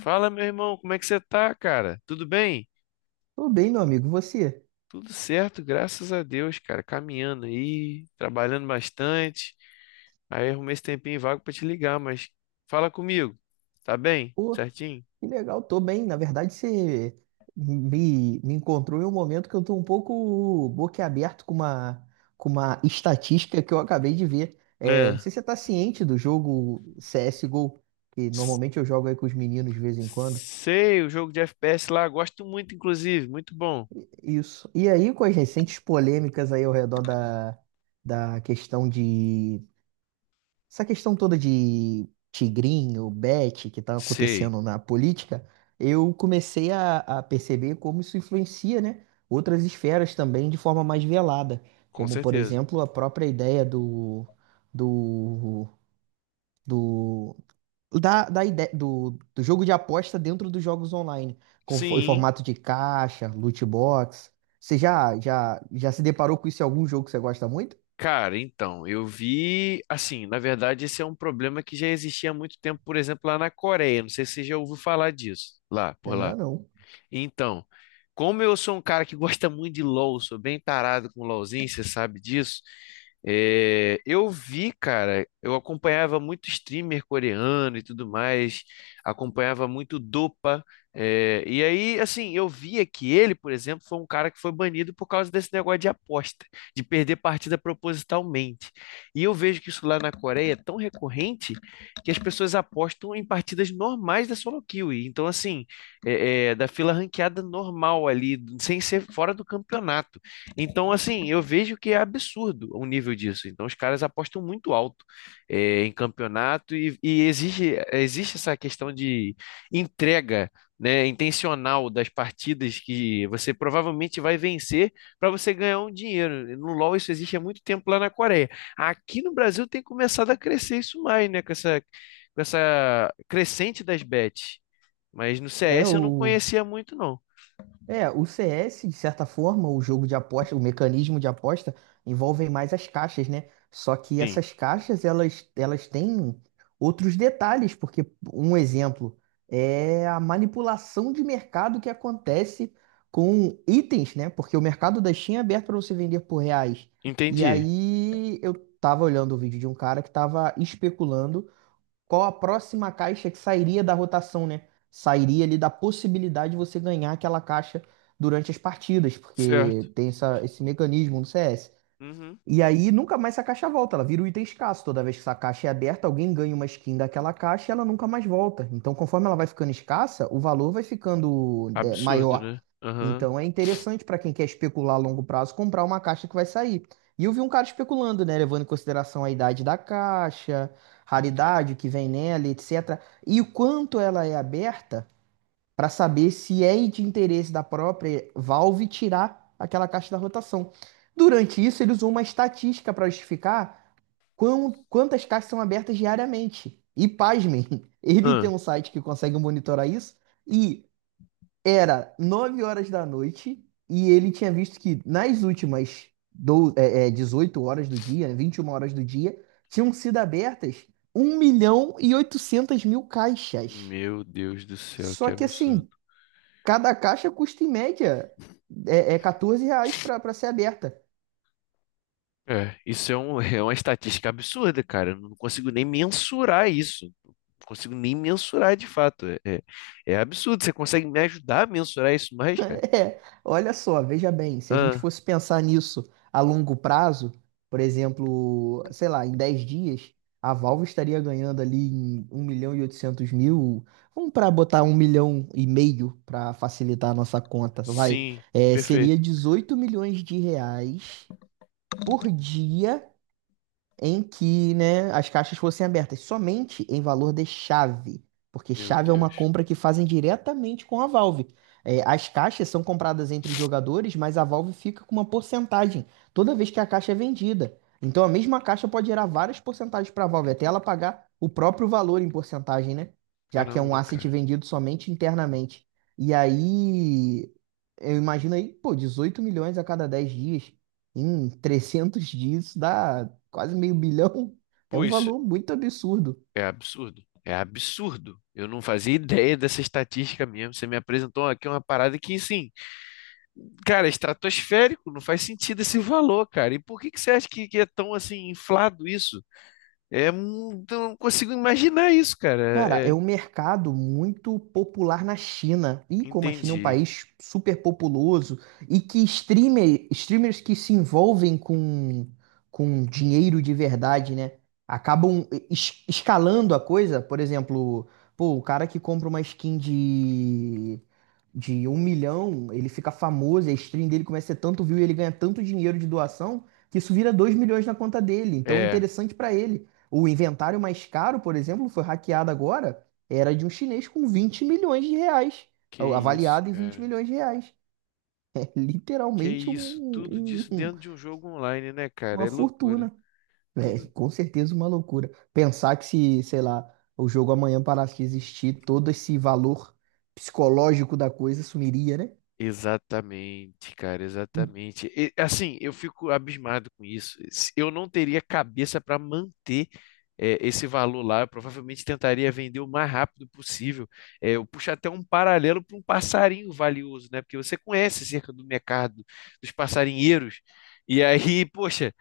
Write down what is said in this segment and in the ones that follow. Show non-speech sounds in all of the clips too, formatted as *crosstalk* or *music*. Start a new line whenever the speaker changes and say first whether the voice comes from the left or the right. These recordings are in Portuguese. left: Fala, meu irmão, como é que você tá, cara? Tudo bem?
right: Tô bem, meu amigo. Você?
left: Tudo certo, graças a Deus, cara. Caminhando aí, trabalhando bastante. Aí arrumei esse tempinho vago pra te ligar, mas fala comigo. Tá bem?
right: Pô,
left: Certinho?
right: que legal, tô bem. Na verdade, você me encontrou em um momento que eu tô um pouco boquiaberto com com uma estatística que eu acabei de ver. É, não
left: É.
right: sei se você tá ciente do jogo CSGO, que
left: S-
right: normalmente eu jogo aí com os meninos de vez em quando.
left: Sei, o jogo de FPS lá, gosto muito, inclusive, muito bom.
right: Isso. E aí, com as recentes polêmicas aí ao redor da questão de essa questão toda de tigrinho, bet, que tá
left: Sei,
right: acontecendo na política, eu comecei a perceber como isso influencia, né, outras esferas também de forma mais velada,
left: com
right: como, por
left: certeza.
right: exemplo, a própria ideia do, do, da ideia, do jogo de aposta dentro dos jogos online, em
left: Sim,
right: formato de caixa, loot box. Você já se deparou com isso em algum jogo que você gosta muito?
left: cara, então, eu vi, assim, na verdade, esse é um problema que já existia há muito tempo, por exemplo, lá na Coreia. Não sei se você já ouviu falar disso, lá, por lá.
right: Ainda não.
left: Então, como eu sou um cara que *laughs* gosta muito de LoL, sou bem tarado com LoLzinho, você sabe disso. É, eu vi, cara, eu acompanhava muito streamer coreano e tudo mais, acompanhava muito Dopa, e aí, assim, eu via que ele, por exemplo, foi um cara que foi banido por causa desse negócio de aposta, de perder partida propositalmente. E eu vejo que isso lá na Coreia é tão recorrente que as pessoas apostam em partidas normais da solo queue. Então, assim, da fila ranqueada normal ali, sem ser fora do campeonato. Então, assim, eu vejo que é absurdo o nível disso. Então, os caras apostam muito alto em campeonato e existe essa questão de entrega. Né, intencional das partidas que você provavelmente vai vencer para você ganhar um dinheiro. No LoL isso existe há muito tempo lá na Coreia. Aqui no Brasil tem começado a crescer isso mais, né, com essa crescente das bets. Mas no
right: É
left: CS eu não
right: o
left: conhecia muito, não.
right: É, o C S de certa forma, o jogo de aposta, o mecanismo de aposta, envolvem mais as caixas, né? Só que
left: Sim,
right: essas caixas, elas têm outros detalhes, porque um exemplo é a manipulação de mercado que acontece com itens, né? Porque o mercado da Steam é aberto para você vender por reais. E
left: entendi.
right: aí eu tava olhando o vídeo de um cara que estava especulando qual a próxima caixa que sairia da rotação, né? Sairia ali da possibilidade de você ganhar aquela caixa durante as partidas,
left: Certo.
right: porque tem esse mecanismo no CS.
left: Uhum.
right: E aí nunca mais essa caixa volta, ela vira um item escasso. Toda vez que essa caixa é aberta, alguém ganha uma skin daquela caixa e ela nunca mais volta. Então, conforme ela vai ficando escassa, o valor vai ficando
left: Absurdo,
right: maior.
left: né? Aham.
right: Então, é interessante para quem quer especular a longo prazo comprar uma caixa que vai sair. E eu vi um cara especulando, né, levando em consideração a idade da caixa, raridade que vem nela, etc. E o quanto ela é aberta para saber se é de interesse da própria Valve tirar aquela caixa da rotação. Durante isso, ele usou uma estatística para justificar quantas caixas são abertas diariamente. E pasmem, *laughs* ele tem
left: Ah.
right: um site que consegue monitorar isso e era 9 horas da noite e ele tinha visto que nas últimas 18 horas do dia, né, 21 horas do dia, tinham sido abertas um milhão e 800 mil caixas.
left: Meu Deus do céu, que
right: Só que
left: absurdo.
right: assim, cada caixa custa em média R$ 14 para ser aberta. *laughs*
left: É, isso é, um, *laughs* é uma estatística absurda, cara. Eu não consigo nem mensurar isso. Não consigo nem mensurar de fato. É absurdo. Você consegue me ajudar a mensurar isso mais, cara?
right: É, olha só, veja bem, se a gente
left: Ah,
right: fosse pensar nisso a longo prazo, por exemplo, sei lá, em 10 dias, a Valve estaria ganhando ali em 1 milhão e oitocentos mil. Vamos para botar 1,5 milhão para facilitar a nossa conta, vai.
left: sim,
right: É, seria
left: perfeito.
right: R$ 18 milhões por dia em que, né, as caixas fossem abertas somente em valor de chave, porque
left: Meu
right: chave é uma
left: Deus.
right: compra que fazem diretamente com a Valve. É, as caixas são compradas entre jogadores, mas a Valve fica com uma porcentagem toda vez que a caixa é vendida. Então a mesma caixa pode gerar várias porcentagens para a Valve, até ela pagar o próprio valor em porcentagem, né? Já que é um
left: Caramba,
right: asset
left: cara.
right: vendido somente internamente. E aí, eu imagino aí, pô, 18 milhões a cada 10 dias. Em 300 dias dá quase meio bilhão. É
left: Pô,
right: um
left: isso
right: valor muito absurdo.
left: é absurdo. É absurdo. Eu não fazia *laughs* ideia dessa estatística mesmo. Você me apresentou aqui uma parada que, sim, cara, é estratosférico, não faz sentido esse valor, cara. E por que que você acha que é tão, assim, inflado isso? É, eu não consigo imaginar isso, cara.
right: Cara,
left: É,
right: é
left: é,
right: um mercado muito popular na China. E como a China é um
left: entendi.
right: país super populoso e que streamers que se envolvem com dinheiro de verdade, né? Acabam escalando a coisa. Por exemplo, pô, o cara que compra uma skin de 1 milhão, ele fica famoso, a stream dele começa a ter tanto view e ele ganha tanto dinheiro de doação que isso vira 2 milhões na conta dele. Então é
left: É,
right: interessante pra ele. O inventário mais caro, por exemplo, foi hackeado agora, era de um chinês com R$ 20 milhões,
left: que isso,
right: avaliado em 20
left: cara.
right: milhões de reais. *laughs* É
left: Que
right: literalmente
left: isso. Tudo disso dentro de um jogo online, né, cara?
right: uma
left: É loucura.
right: fortuna. É,
left: Tudo
right: com certeza uma loucura. Pensar que se, sei lá, o jogo amanhã parasse de existir, todo esse valor psicológico da coisa sumiria, né?
left: exatamente, cara,
right: Hum.
left: exatamente. E, assim, eu fico abismado com isso. Se eu não teria cabeça para manter esse valor lá. Eu provavelmente tentaria vender o mais rápido possível. Eu puxo até um paralelo para um passarinho valioso, né? Porque você conhece cerca do mercado dos passarinheiros. E aí, poxa,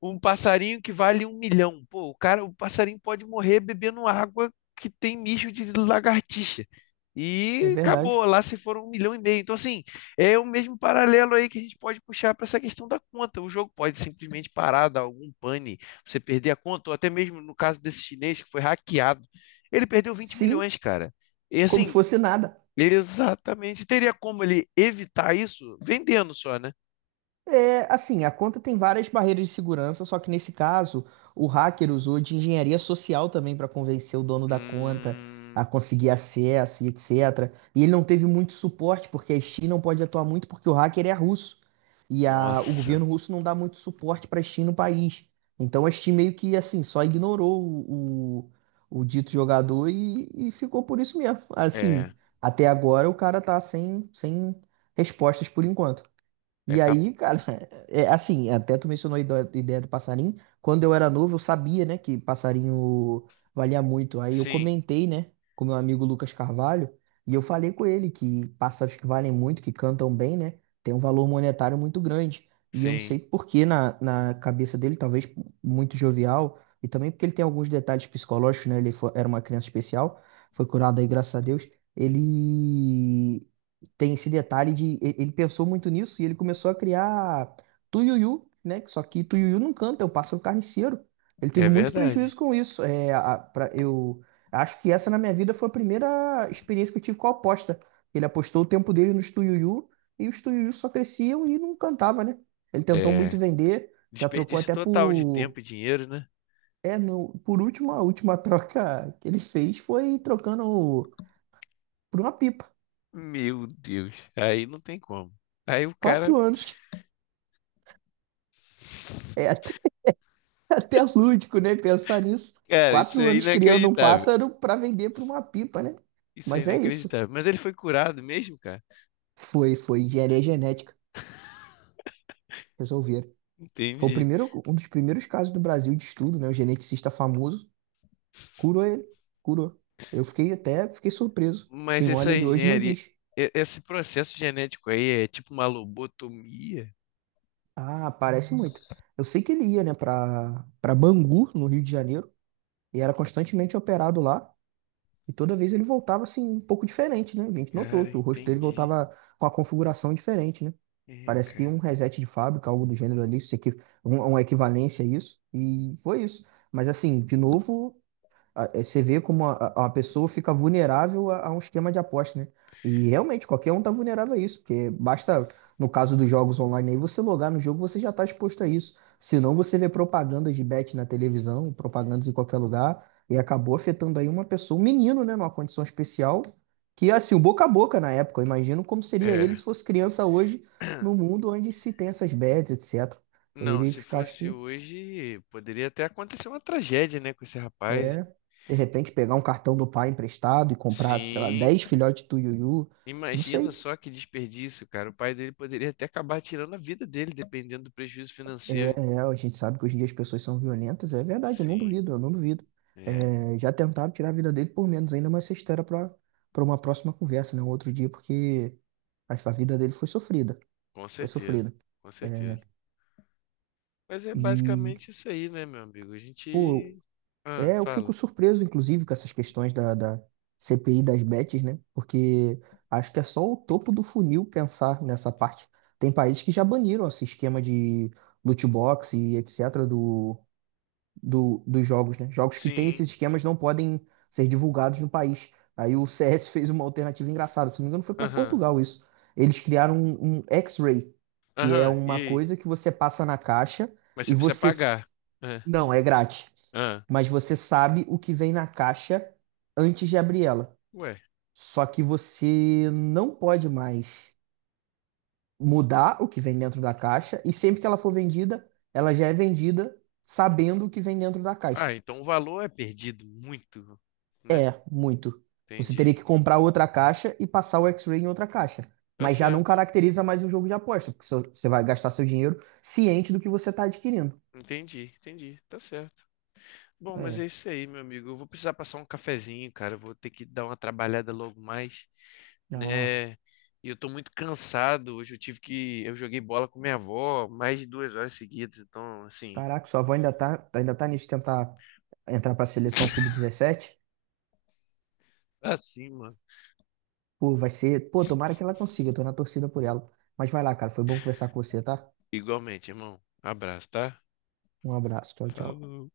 left: um passarinho que vale 1 milhão. Pô, o cara, o passarinho pode morrer bebendo água que tem mijo de lagartixa.
right: É
left: E
right: verdade.
left: acabou, lá se foram 1 milhão e meio. Então, assim, é o mesmo paralelo aí que a gente pode puxar para essa questão da conta. O jogo pode simplesmente parar, dar algum pane, você perder a conta, ou até mesmo no caso desse chinês que foi hackeado, ele perdeu vinte
right: Sim,
left: milhões, cara. E
right: como se
left: assim,
right: fosse nada.
left: ele exatamente teria como ele evitar isso vendendo só, né?
right: É, assim, a conta tem várias barreiras de segurança, só que nesse caso, o hacker usou de engenharia social também para convencer o dono da conta
left: Hum,
right: a conseguir acesso e etc. E ele não teve muito suporte, porque a Steam não pode atuar muito, porque o hacker é russo. E o
left: nossa,
right: governo russo não dá muito suporte para a Steam no país. Então a Steam meio que, assim, só ignorou o dito jogador e ficou por isso mesmo. Assim,
left: é.
right: até agora o cara tá sem respostas por enquanto.
left: É
right: E aí,
left: capaz.
right: cara, *laughs* é assim, até tu mencionou a ideia do passarinho. Quando eu era novo, eu sabia, né, que passarinho valia muito. Aí eu
left: Sim,
right: comentei, né, com meu amigo Lucas Carvalho, e eu falei com ele que pássaros que valem muito, que cantam bem, né, tem um valor monetário muito grande. E eu não
left: sim,
right: sei por que na cabeça dele, talvez muito jovial, e também porque ele tem alguns detalhes psicológicos, né, era uma criança especial, foi curado aí, graças a Deus. Ele tem esse detalhe de ele pensou muito nisso e ele começou a criar Tuiuiu, né? que Só que Tuiuiu não canta, é o pássaro carniceiro. Ele
left: é
right: teve muito prejuízo
left: verdade.
right: com isso. É, eu acho que essa na minha vida foi a primeira experiência que eu tive com a aposta. Ele apostou o tempo dele nos Tuiuiu e os Tuiuiu só cresciam e não cantava, né? Ele tentou muito
left: É
right: vender, já trocou
left: desperdício
right: até
left: total de
right: por
left: tempo e dinheiro, né?
right: é, no, por último, a última troca que ele fez foi trocando por uma pipa.
left: Meu Deus, aí não tem como. Aí o cara,
right: 4 anos. É, *laughs* até lúdico, né? Pensar nisso.
left: cara, isso
right: Quatro
left: é
right: anos criando um
left: inacreditável.
right: pássaro para vender para uma pipa, né?
left: Isso é
right: Mas é isso.
left: inacreditável. Mas ele foi curado mesmo, cara?
right: Foi engenharia genética. Resolveram. Foi o
left: Entendi.
right: primeiro, um dos primeiros casos do Brasil de estudo, né? O geneticista famoso curou ele. Curou. Eu fiquei surpreso.
left: Mas
right: Quem olha
left: essa
right: ele hoje não
left: engenharia,
right: diz.
left: esse processo genético aí é tipo uma lobotomia?
right: Ah, parece muito. Eu sei que ele ia, né, para Bangu, no Rio de Janeiro, e era constantemente operado lá. E toda vez ele voltava assim, um pouco diferente, né? A gente notou
left: Cara,
right: que o rosto dele
left: entendi.
right: voltava com a configuração diferente, né?
left: É,
right: Parece que um
left: cara.
right: reset de fábrica, algo do gênero ali, isso aqui, uma equivalência a isso. E foi isso. Mas assim, de novo você vê como a pessoa fica vulnerável a um esquema de aposta, né? E realmente qualquer um tá vulnerável a isso, porque basta, no caso dos jogos online aí, você logar no jogo, você já tá exposto a isso. Senão você vê propagandas de bet na televisão, propagandas em qualquer lugar, e acabou afetando aí uma pessoa, um menino, né, numa condição especial, que assim, o boca a boca na época, eu imagino como seria ele
left: É.
right: se fosse criança hoje, no mundo onde se tem essas bets, etc.
left: Não,
right: Ele
left: se
right: fica, acho
left: fosse
right: que
left: hoje, poderia até acontecer uma tragédia, né, com esse rapaz.
right: é, de repente pegar um cartão do pai emprestado e comprar, sei lá,
left: Sim.
right: 10 filhotes do Yuyu, não
left: Imagina
right: sei.
left: só que desperdício, cara. O pai dele poderia até acabar tirando a vida dele, dependendo do prejuízo
right: É,
left: financeiro.
right: é, a gente sabe que hoje em dia as pessoas são violentas, é verdade, eu não
left: Sim,
right: duvido, eu não duvido.
left: é,
right: É, já tentaram tirar a vida dele por menos ainda, mas isso era para para uma próxima conversa, né? Um outro dia, porque a vida dele foi sofrida,
left: com
right: foi
left: certeza,
right: sofrida.
left: com
right: É,
left: certeza. Mas é
right: e,
left: basicamente isso aí, né, meu amigo? A
right: pô,
left: gente. Ah,
right: é, eu fico
left: fala.
right: surpreso, inclusive, com essas questões da CPI das bets, né? Porque acho que é só o topo do funil pensar nessa parte. Tem países que já baniram esse esquema de loot box e etc. Dos jogos, né? Jogos que têm
left: Sim.
right: esses esquemas não podem ser divulgados no país. Aí o *laughs* CS fez uma alternativa engraçada, se não me engano, foi para
left: Aham.
right: Portugal isso. Eles criaram um X-Ray, que é
left: Aham. E
right: uma
left: aí?
right: coisa que você passa na caixa
left: Mas você
right: e
left: precisa pagar. Ah,
right: não, é grátis.
left: ah.
right: Mas você sabe o que vem na caixa antes de abrir ela.
left: Ué.
right: Só que você não pode mais mudar o que vem dentro da caixa. E sempre que ela for vendida, ela já é vendida sabendo o que vem dentro da caixa.
left: Ah, então o valor é perdido muito, né?
right: É, muito. Você
left: Entendi.
right: teria que comprar outra caixa e passar o X-Ray em outra caixa.
left: Tá
right: Mas já não
left: certo.
right: caracteriza mais um jogo de aposta, porque você vai gastar seu dinheiro ciente do que você está adquirindo.
left: Entendi. Tá certo. Bom, mas é
right: É.
left: isso aí, meu amigo. Eu vou precisar passar um cafezinho, cara. Eu vou ter que dar uma trabalhada logo mais,
right: Ah.
left: né? E eu tô muito cansado. Hoje eu tive que. Eu joguei bola com minha avó mais de 2 horas seguidas. Então, assim,
right: Caraca, sua avó ainda tá nisso de tentar entrar pra seleção sub-17.
left: tá assim, mano.
right: Pô, vai ser. Pô, tomara que ela consiga, eu tô na torcida por ela. Mas vai lá, cara, foi bom conversar com você, tá?
left: Igualmente, irmão. Abraço, tá?
right: Um abraço, tchau, tchau.
left: Falou.